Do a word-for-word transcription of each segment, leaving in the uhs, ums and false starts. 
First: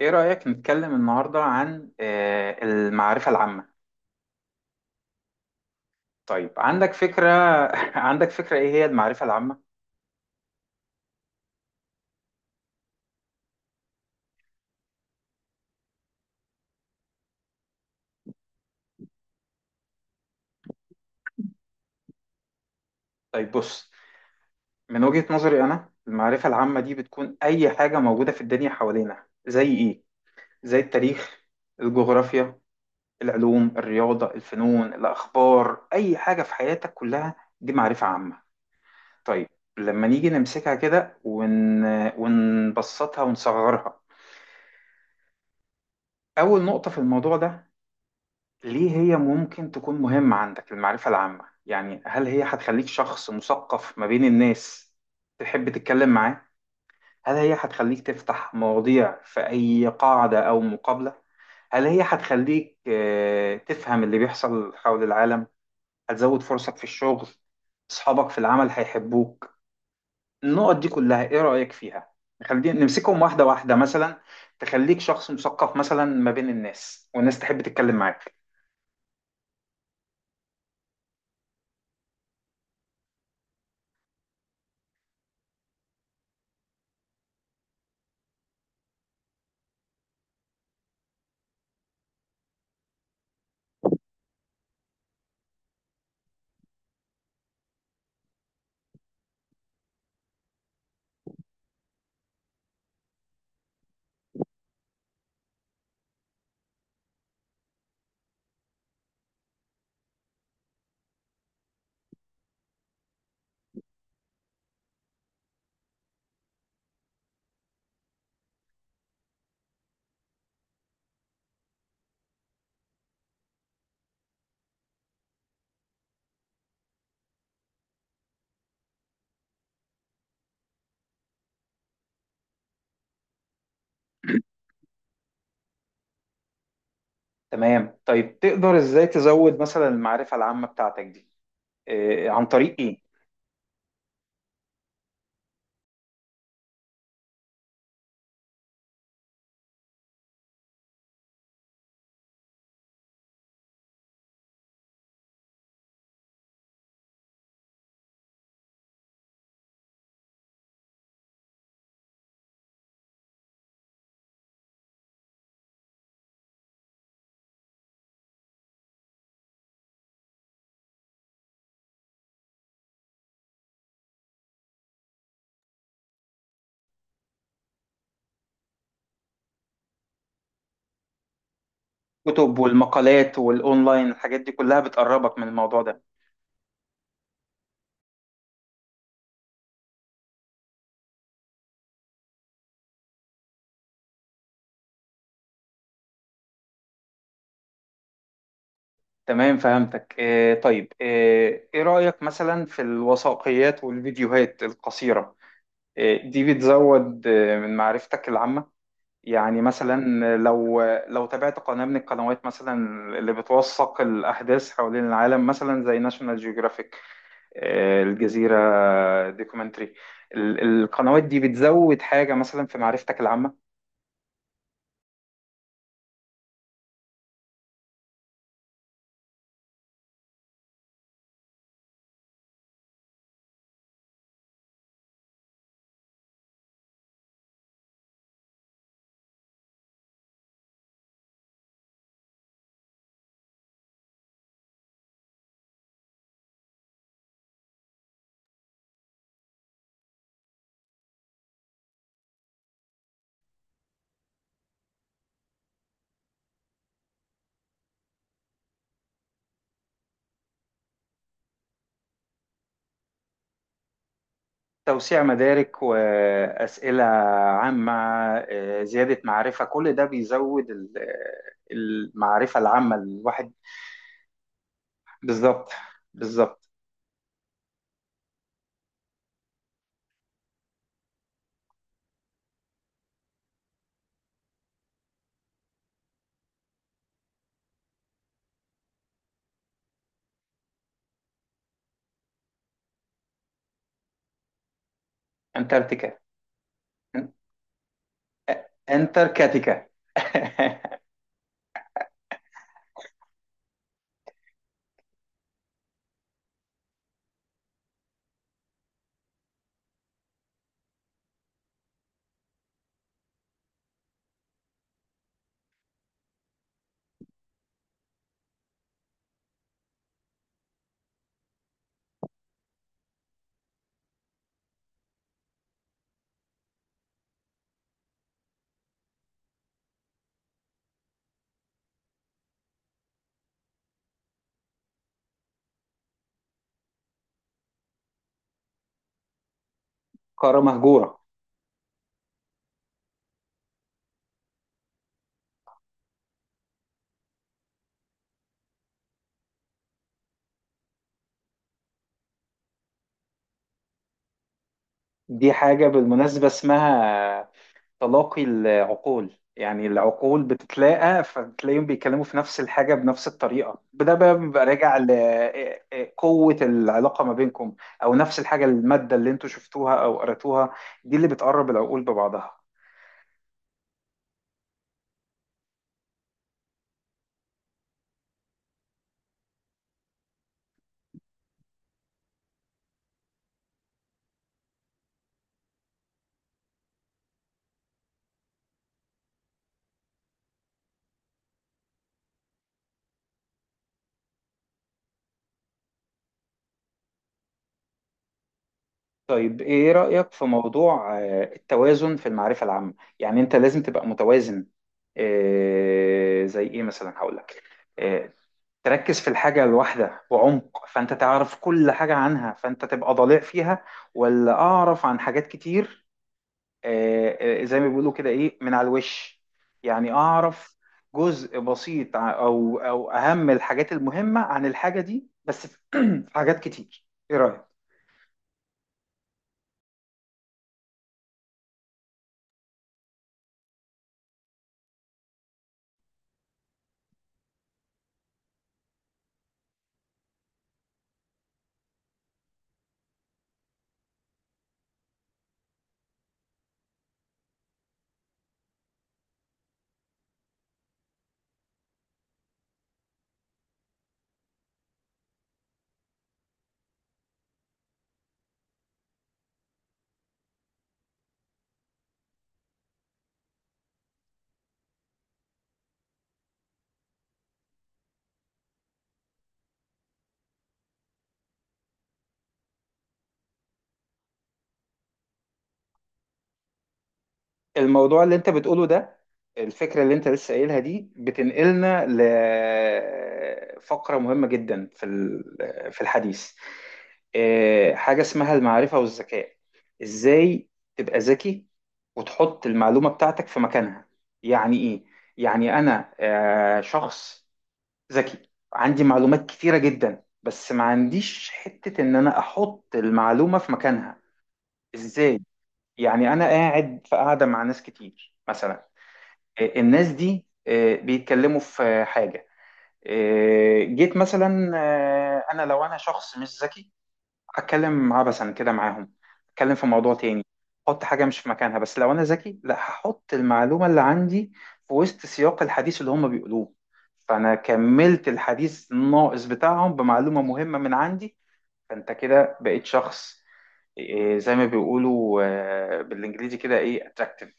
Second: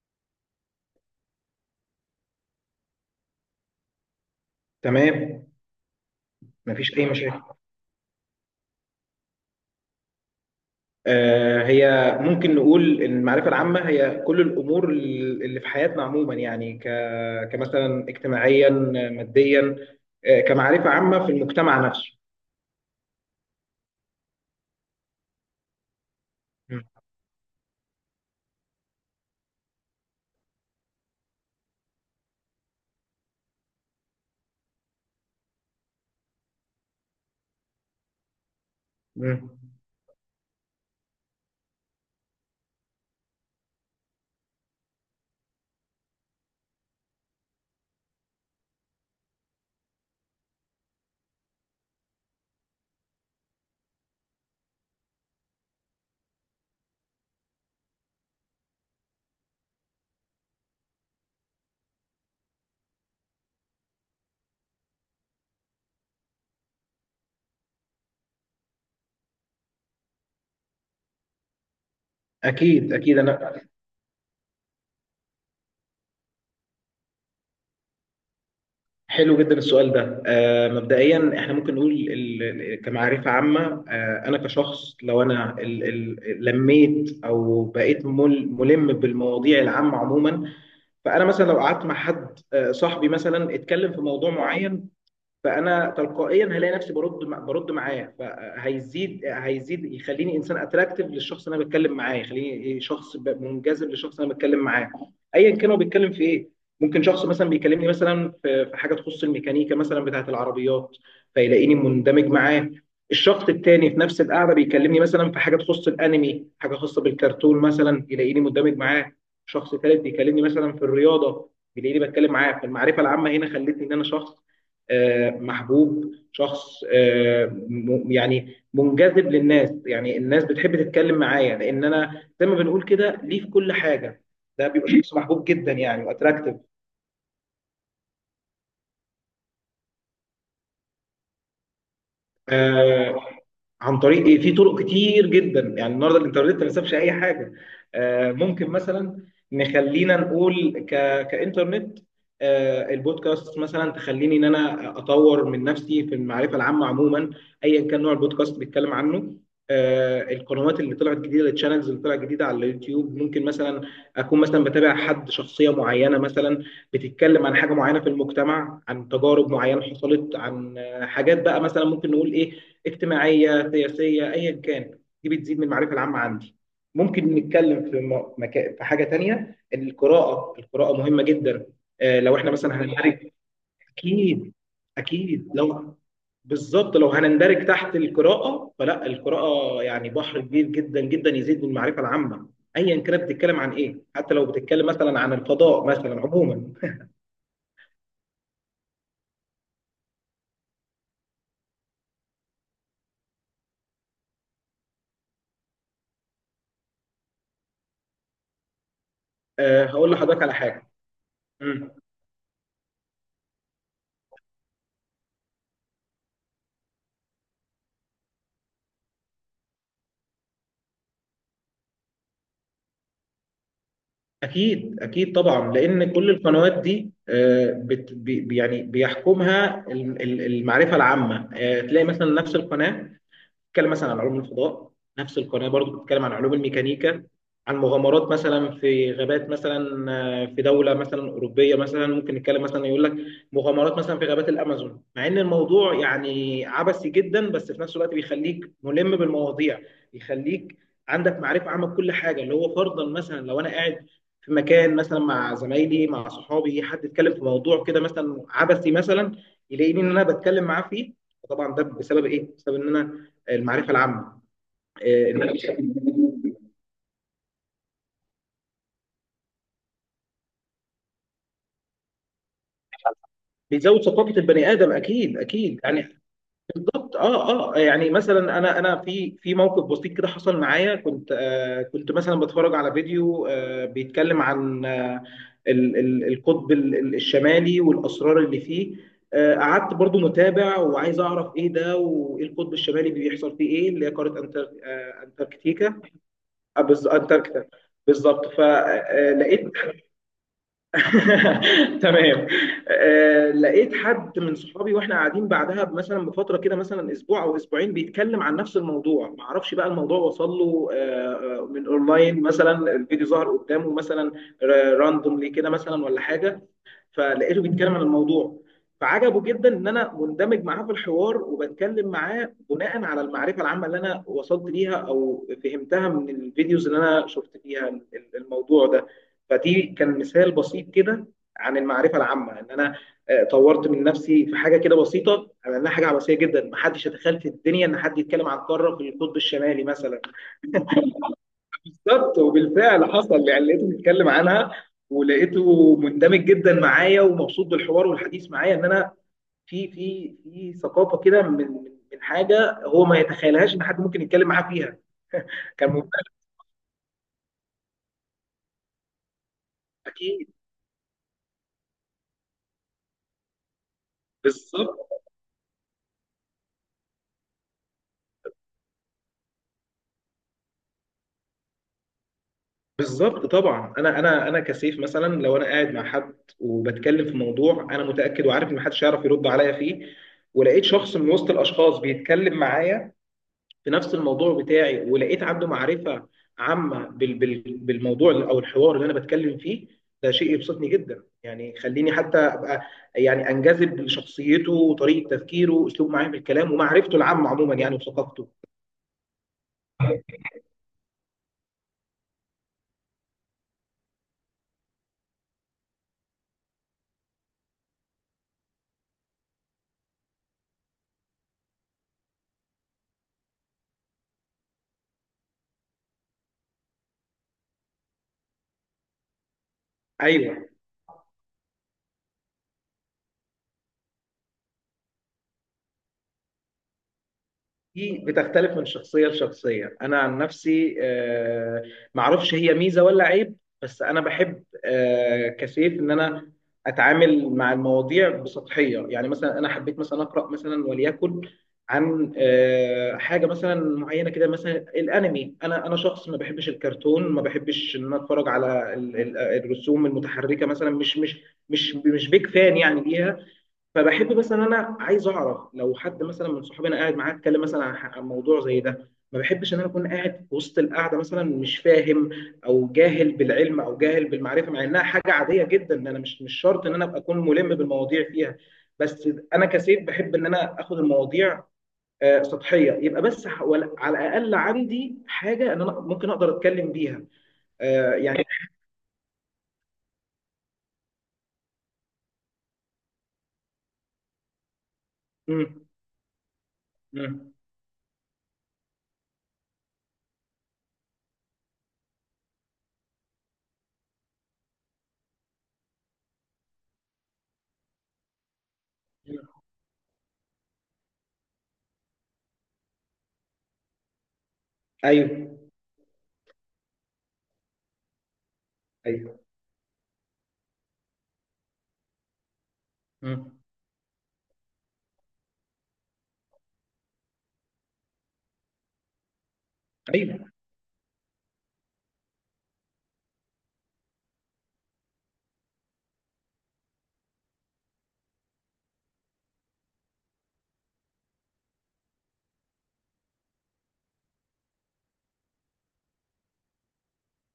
إيه رأيك نتكلم النهاردة عن آه، المعرفة العامة؟ تمام. طيب، عندك مفيش اي فكرة. مشاكل. عندك فكرة إيه هي المعرفة العامة؟ آه هي ممكن نقول ان المعرفه العامه هي كل الامور اللي في حياتنا عموما، يعني ك كمثلا اجتماعيا، ماديا، آه كمعرفه عامه في المجتمع نفسه. طيب بص، من وجهة نظري أنا المعرفة العامة مم. دي بتكون أي حاجة موجودة في الدنيا حوالينا، زي إيه؟ زي التاريخ، الجغرافيا، العلوم، الرياضة، الفنون، الأخبار، أي حاجة في حياتك كلها دي معرفة عامة. مم. طيب، لما نيجي نمسكها كده ون... ونبسطها ونصغرها، أول نقطة في الموضوع ده، ليه هي ممكن تكون مهمة عندك المعرفة العامة؟ يعني هل هي هتخليك شخص مثقف ما بين الناس تحب تتكلم معاه؟ هل هي هتخليك تفتح مواضيع في أي قاعدة أو مقابلة؟ هل هي هتخليك آه، تفهم اللي بيحصل حول العالم؟ هتزود فرصك في الشغل؟ أصحابك في العمل هيحبوك؟ النقط دي كلها إيه رأيك فيها؟ خلينا اكيد اكيد نمسكهم واحدة انا. واحدة مثلا. تخليك شخص مثقف مثلا ما بين الناس والناس تحب تتكلم معاك. حلو جدا السؤال ده. آه مبدئيا احنا ممكن نقول ال- ال- كمعرفه عامه. آه انا كشخص لو انا ال- ال- لميت او بقيت مل- ملم بالمواضيع العامه عموما، فانا مثلا لو قعدت مع حد، آه، صاحبي مثلا، اتكلم في موضوع معين، فانا تلقائيا هلاقي نفسي برد. برد معاه، فهيزيد هيزيد يخليني انسان اتراكتيف للشخص اللي انا بتكلم معاه، يخليني شخص ب- منجذب للشخص اللي انا بتكلم معاه ايا كان هو بيتكلم في ايه. ممكن شخص مثلا بيكلمني مثلا في في حاجه تخص الميكانيكا مثلا بتاعه العربيات، فيلاقيني مندمج معاه. الشخص التاني في نفس القعده بيكلمني مثلا في حاجه تخص الانمي، حاجه خاصه بالكرتون مثلا، يلاقيني مندمج معاه. شخص ثالث بيكلمني مثلا في الرياضه، بيلاقيني بتكلم معاه. فالمعرفه العامه هنا خلتني ان انا شخص آه، محبوب، شخص آه، م- يعني منجذب للناس، يعني الناس بتحب تتكلم معايا لان انا زي ما بنقول كده ليه في كل حاجه. ده بيبقى شخص محبوب جدا يعني تمام، طيب تقدر ازاي تزود مثلا المعرفة العامة بتاعتك دي؟ إيه، عن طريق ايه؟ واتراكتيف. عن طريق ايه؟ في طرق كتير جدا يعني. النهارده الانترنت ما سابش اي حاجه. آه، ممكن مثلا نخلينا نقول ك... كانترنت، آه، البودكاست مثلا تخليني ان انا اطور من نفسي في المعرفه العامه عموما ايا كان نوع البودكاست بيتكلم عنه. آه، القنوات اللي طلعت جديده، الشانلز اللي طلعت جديده على اليوتيوب، ممكن مثلا اكون مثلا بتابع حد، شخصيه معينه مثلا بتتكلم عن حاجه معينه في المجتمع، عن تجارب معينه حصلت، عن آه، حاجات بقى مثلا ممكن نقول ايه، اجتماعيه، سياسيه، ايا كان، دي بتزيد من المعرفه العامه عندي. ممكن نتكلم في م- مكا... في حاجه تانية، إن القراءه، القراءه مهمه جدا. آه، لو احنا كتب مثلا هنندرج. والمقالات والاونلاين، الحاجات دي اكيد. كلها بتقربك من اكيد الموضوع لو، ده. بالظبط، لو هنندرج تحت القراءه، فلا، القراءه يعني بحر كبير جدا جدا، يزيد من المعرفه العامه ايا كانت بتتكلم عن ايه، حتى لو بتتكلم مثلا عن الفضاء مثلا عموما. تمام فهمتك. إيه طيب ايه, إيه رأيك مثلا في الوثائقيات والفيديوهات القصيرة؟ إيه، دي بتزود إيه، من معرفتك العامة؟ يعني آه، هقول مثلا لحضرتك على لو، حاجه. لو تابعت قناة م. من القنوات مثلا اللي بتوثق الأحداث حوالين العالم مثلا زي ناشونال جيوغرافيك، آه، الجزيرة، دوكيومنتري، القنوات دي بتزود حاجة مثلا في معرفتك العامة؟ أكيد أكيد طبعا، لأن كل القنوات دي آه، بت بي يعني بيحكمها الم- ال- المعرفة العامة. آه، تلاقي مثلا نفس القناة بتتكلم مثلا عن علوم الفضاء، نفس القناه برضو بتتكلم عن علوم الميكانيكا، عن مغامرات مثلا في غابات مثلا، آه، في دوله مثلا اوروبيه مثلا، ممكن نتكلم مثلا، يقول لك مغامرات مثلا في غابات الامازون، مع ان الموضوع يعني عبثي جدا، بس في نفس الوقت بيخليك ملم بالمواضيع، بيخليك عندك معرفه عامه بكل حاجه، اللي هو فرضا مثلا لو انا قاعد في مكان مثلا مع زمايلي، مع صحابي، حد اتكلم في موضوع كده مثلا عبثي مثلا، يلاقيني ان انا بتكلم معاه فيه. وطبعا ده بسبب ايه؟ بسبب ان انا المعرفه العامه. توسيع مدارك وأسئلة عامة، آه، زيادة معرفة، كل ده بيزود ال- آه، المعرفة العامة الواحد. بيزود ثقافه البني ادم اكيد بالظبط، اكيد يعني. بالظبط. بالضبط. اه اه، يعني مثلا انا انا في في موقف بسيط كده حصل معايا، كنت آه كنت مثلا بتفرج على فيديو آه بيتكلم عن آه ال- ال- القطب ال- ال- الشمالي والاسرار اللي فيه. آه قعدت برضو متابع وعايز اعرف ايه ده، وايه القطب الشمالي بيحصل فيه، ايه اللي هي قاره أنتر- آه، انتاركتيكا. أنتاركتيكا. آه، بز- انتاركتيكا، بالظبط. فلقيت أنتاركتيكا. تمام. آه، لقيت حد من صحابي، واحنا قاعدين بعدها مثلا بفتره كده مثلا اسبوع او اسبوعين، بيتكلم عن نفس الموضوع. ما اعرفش بقى الموضوع وصل له آه، آه، من اونلاين مثلا، الفيديو ظهر قدامه مثلا راندوملي كده مثلا ولا حاجه، فلقيته بيتكلم عن الموضوع، فعجبه جدا ان انا مندمج معاه في الحوار وبتكلم معاه بناء على المعرفه العامه اللي انا وصلت ليها او فهمتها من الفيديوز اللي انا شفت فيها ال- ال- الموضوع ده. فدي كان مثال بسيط كده عن المعرفه العامه، ان انا آه، طورت من نفسي في حاجه كده بسيطه، على انها حاجه عباسيه جدا، محدش يتخيل في الدنيا ان حد يتكلم عن قاره في القطب الشمالي مثلا. قارة مهجورة. بالظبط، وبالفعل حصل يعني، لقيته بيتكلم عنها، ولقيته مندمج جدا معايا ومبسوط بالحوار والحديث معايا، ان انا في في في ثقافه كده من من من حاجه هو ما يتخيلهاش ان حد ممكن يتكلم معاه فيها. دي حاجة كان ممتع. بالمناسبة اسمها تلاقي العقول، يعني العقول اكيد. بتتلاقى فتلاقيهم بيتكلموا في نفس الحاجة بنفس الطريقة، ده بقى بيبقى راجع بالظبط لقوة العلاقة ما بينكم، أو نفس الحاجة، المادة اللي انتوا شفتوها أو قرأتوها، دي اللي بتقرب العقول ببعضها. بالظبط. طبعا انا انا انا كسيف، مثلا لو انا قاعد مع حد وبتكلم في موضوع انا متاكد وعارف ان محدش هيعرف يرد عليا فيه، ولقيت شخص من وسط الاشخاص بيتكلم معايا في نفس الموضوع بتاعي، ولقيت عنده معرفة عامة بال- بال- بالموضوع أو الحوار اللي أنا بتكلم فيه، ده شيء يبسطني جدا يعني، يخليني حتى أبقى يعني أنجذب لشخصيته وطريقة تفكيره وأسلوب معاه في الكلام ومعرفته العامة عموما يعني وثقافته. طيب إيه رأيك في موضوع آه، التوازن في المعرفة العامة؟ يعني أنت لازم تبقى متوازن. آه، زي إيه مثلا؟ هقول لك، آه، تركز في الحاجة الواحدة بعمق فأنت تعرف كل حاجة عنها فأنت تبقى ضليع فيها، ولا أعرف عن حاجات كتير، آه، آه، زي ما بيقولوا كده، إيه، من على الوش؟ يعني أيوه، أعرف جزء بسيط، ع- أو أو أهم الحاجات المهمة عن الحاجة دي بس، في في حاجات كتير، إيه رأيك؟ دي بتختلف من شخصية لشخصية. أنا عن نفسي، آه، معرفش هي ميزة ولا عيب، بس أنا بحب آه، كسيف إن أنا أتعامل مع المواضيع بسطحية، يعني مثلا أنا حبيت مثلا أقرأ مثلا وليكن عن آه، حاجة مثلا معينة كده، مثلا الأنمي. أنا أنا شخص ما بحبش الكرتون، ما بحبش إن أنا أتفرج على ال- ال- الرسوم المتحركة مثلا، مش مش مش مش بيك فان يعني ليها. فبحب مثلا انا، عايز اعرف لو حد مثلا من صحابي انا قاعد معاه اتكلم مثلا عن ح- عن موضوع زي ده، ما بحبش ان انا اكون قاعد في وسط القعده مثلا مش فاهم او جاهل بالعلم او جاهل بالمعرفه، مع انها حاجه عاديه جدا ان انا مش مش شرط ان انا ابقى اكون ملم بالمواضيع فيها. بس انا كسيف بحب ان انا اخد المواضيع آه، سطحيه، يبقى بس ح- ولا- على الاقل عندي حاجه ان انا ممكن اقدر اتكلم بيها. آه، الموضوع اللي يعني انت بتقوله ده، الفكرة اللي انت لسه قايلها دي بتنقلنا لفقرة مهمة جدا في مم، ال- في الحديث. مم، آه، حاجة اسمها المعرفة والذكاء. ازاي تبقى ذكي وتحط المعلومة بتاعتك في مكانها؟ يعني ايه؟ يعني انا آه، شخص ذكي عندي معلومات مم. كتيرة جدا، بس ما عنديش حتة ان انا احط المعلومة في مكانها. ازاي؟ ايوه. يعني انا قاعد في قاعدة مع ناس كتير مثلا، ايوه. آه، الناس دي آه، بيتكلموا في حاجة، مم. آه، جيت مثلا، آه، أنا لو أنا شخص مش ذكي هتكلم عبثا كده معاهم، هتكلم في موضوع ايوه. تاني، أحط حاجة مش في مكانها. بس لو أنا ذكي، لا، هحط المعلومة اللي عندي في وسط سياق الحديث اللي هم بيقولوه، فأنا كملت الحديث الناقص بتاعهم بمعلومة مهمة من عندي، فأنت كده بقيت شخص إيه، زي ما بيقولوا آه، بالانجليزي كده، ايه، اتراكتيف.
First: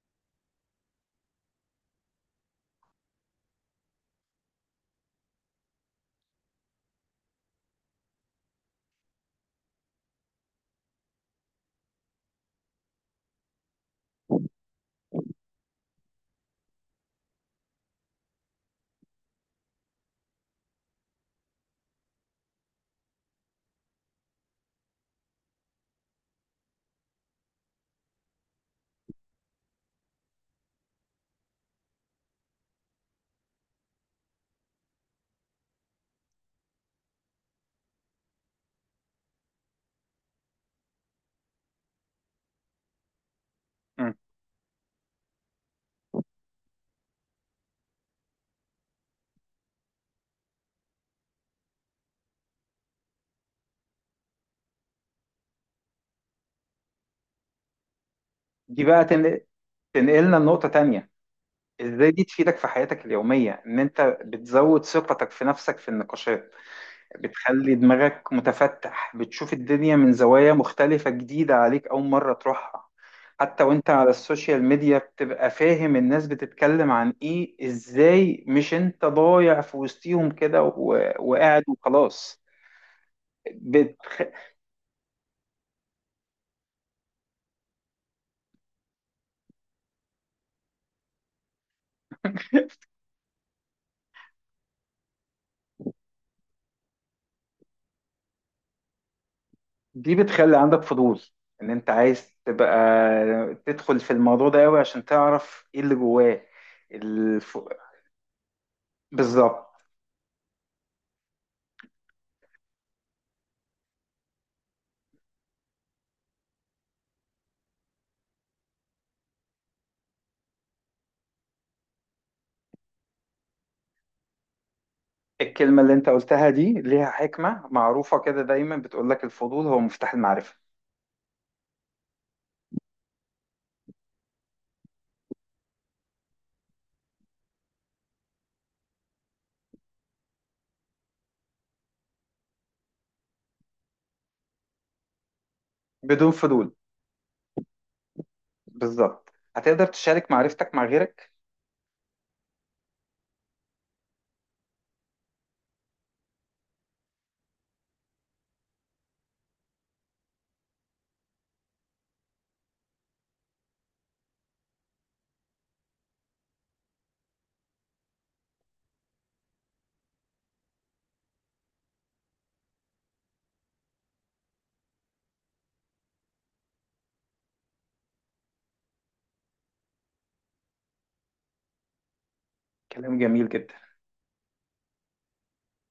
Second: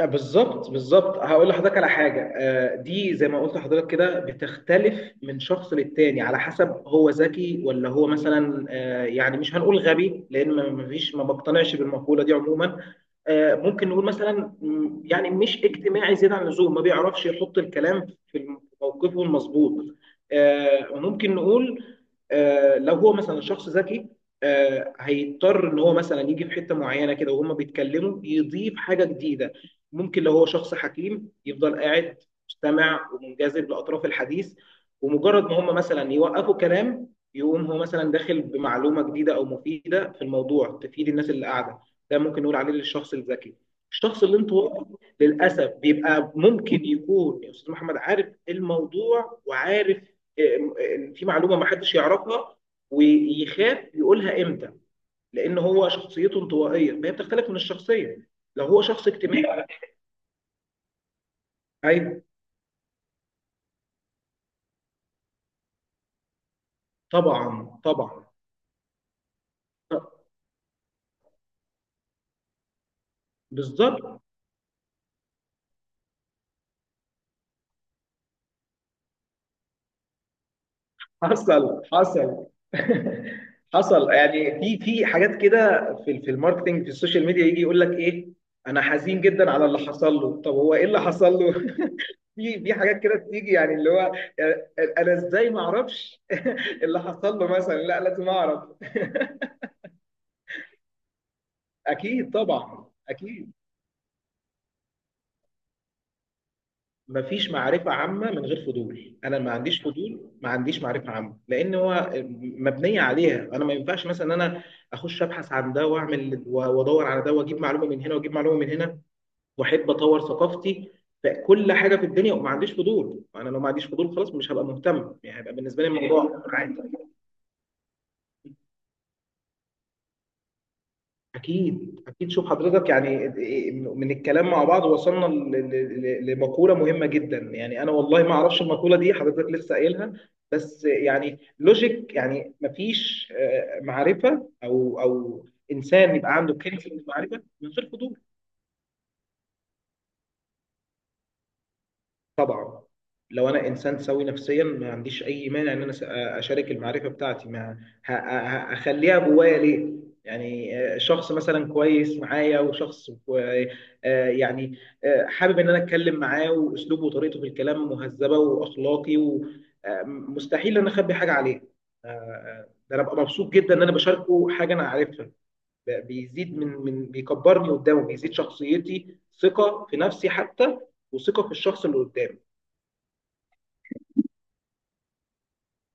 آه، بالظبط بالظبط. هقول لحضرتك على حاجه، آه، دي زي ما قلت لحضرتك كده بتختلف من شخص للتاني على حسب هو ذكي ولا هو مثلا، آه، يعني مش هنقول غبي لان ما ما فيش ما بقتنعش بالمقوله دي عموما. آه، ممكن نقول مثلا مم، يعني مش اجتماعي زياده عن اللزوم، ما بيعرفش يحط الكلام في موقفه المظبوط. آه، ممكن نقول، آه، لو هو مثلا شخص ذكي، آه، هيضطر ان هو مثلا يجي في حته معينه كده وهما بيتكلموا يضيف حاجه جديده. ممكن لو هو شخص حكيم يفضل قاعد مستمع ومنجذب لاطراف الحديث، ومجرد ما هما مثلا يوقفوا كلام، يقوم هو مثلا داخل بمعلومه جديده او مفيده في الموضوع تفيد الناس اللي قاعده. ده ممكن نقول عليه للشخص الذكي. الشخص الانطوائي للاسف بيبقى ممكن يكون يا استاذ محمد عارف الموضوع وعارف آه، آه، في معلومه ما حدش يعرفها، ويخاف يقولها امتى، لان هو شخصيته انطوائيه، فهي بتختلف من الشخصيه لو هو دي بقى شخص تن- اجتماعي. تنقلنا لنقطة تانية. ازاي ايوه. دي تفيدك في حياتك اليومية؟ ان انت بتزود ثقتك في نفسك في النقاشات، بتخلي طبعا طبعا. دماغك متفتح، بتشوف الدنيا من زوايا مختلفة جديدة عليك اول مرة تروحها، حتى وانت على بالظبط. السوشيال ميديا بتبقى فاهم الناس بتتكلم عن ايه ازاي، مش انت ضايع في وسطيهم كده و- وقاعد حصل وخلاص. حصل. بت... حصل يعني، في في حاجات كده في في الماركتنج في السوشيال ميديا، يجي يقول لك ايه، انا حزين جدا على اللي حصل له، طب هو ايه اللي حصل له؟ في في حاجات كده بتيجي، يعني اللي هو يعني انا ازاي ما اعرفش اللي حصل له مثلا، لا لازم اعرف. دي بتخلي عندك فضول، ان انت اكيد عايز تبقى طبعا اكيد. تدخل في الموضوع ده قوي عشان تعرف ايه اللي جواه. مفيش الف... معرفة عامة من غير فضول. أنا ما بالظبط. عنديش فضول، ما عنديش معرفة عامة، لأن هو مبنية عليها. أنا ما ينفعش مثلا أنا أخش أبحث عن ده وأعمل وأدور على ده، وأجيب معلومة من هنا وأجيب معلومة من هنا، وأحب أطور ثقافتي في كل حاجة في الدنيا، وما عنديش فضول. أنا لو ما عنديش فضول خلاص مش هبقى مهتم يعني، هيبقى الكلمة بالنسبة لي اللي انت الموضوع قلتها دي عادي. ليها حكمة معروفة كده، دايما بتقول لك الفضول هو مفتاح المعرفة. أكيد أكيد. شوف حضرتك يعني، من الكلام مع بعض وصلنا ل- ل- ل- لمقولة مهمة جدا يعني. أنا والله ما أعرفش المقولة دي، حضرتك لسه قايلها. بس يعني لوجيك يعني، مفيش آه، معرفة أو أو إنسان بدون يبقى عنده فضول، كنز من المعرفة من غير فضول. بالظبط. هتقدر تشارك معرفتك مع غيرك؟ طبعا. لو انا انسان سوي نفسيا، ما عنديش اي مانع ان انا س- اشارك المعرفه بتاعتي. ما ه- ه- اخليها جوايا ليه؟ يعني آه، شخص مثلا كويس معايا، وشخص كو- آه، يعني آه، حابب ان انا اتكلم معاه، واسلوبه وطريقته في الكلام مهذبه واخلاقي، ومستحيل ان انا اخبي حاجه عليه. آه، آه، ده انا ببقى مبسوط جدا ان انا بشاركه حاجه انا عارفها، ب- بيزيد من من بيكبرني قدامه، بيزيد شخصيتي، ثقه في نفسي حتى، وثقه في الشخص اللي قدامي. كلام جميل جدا.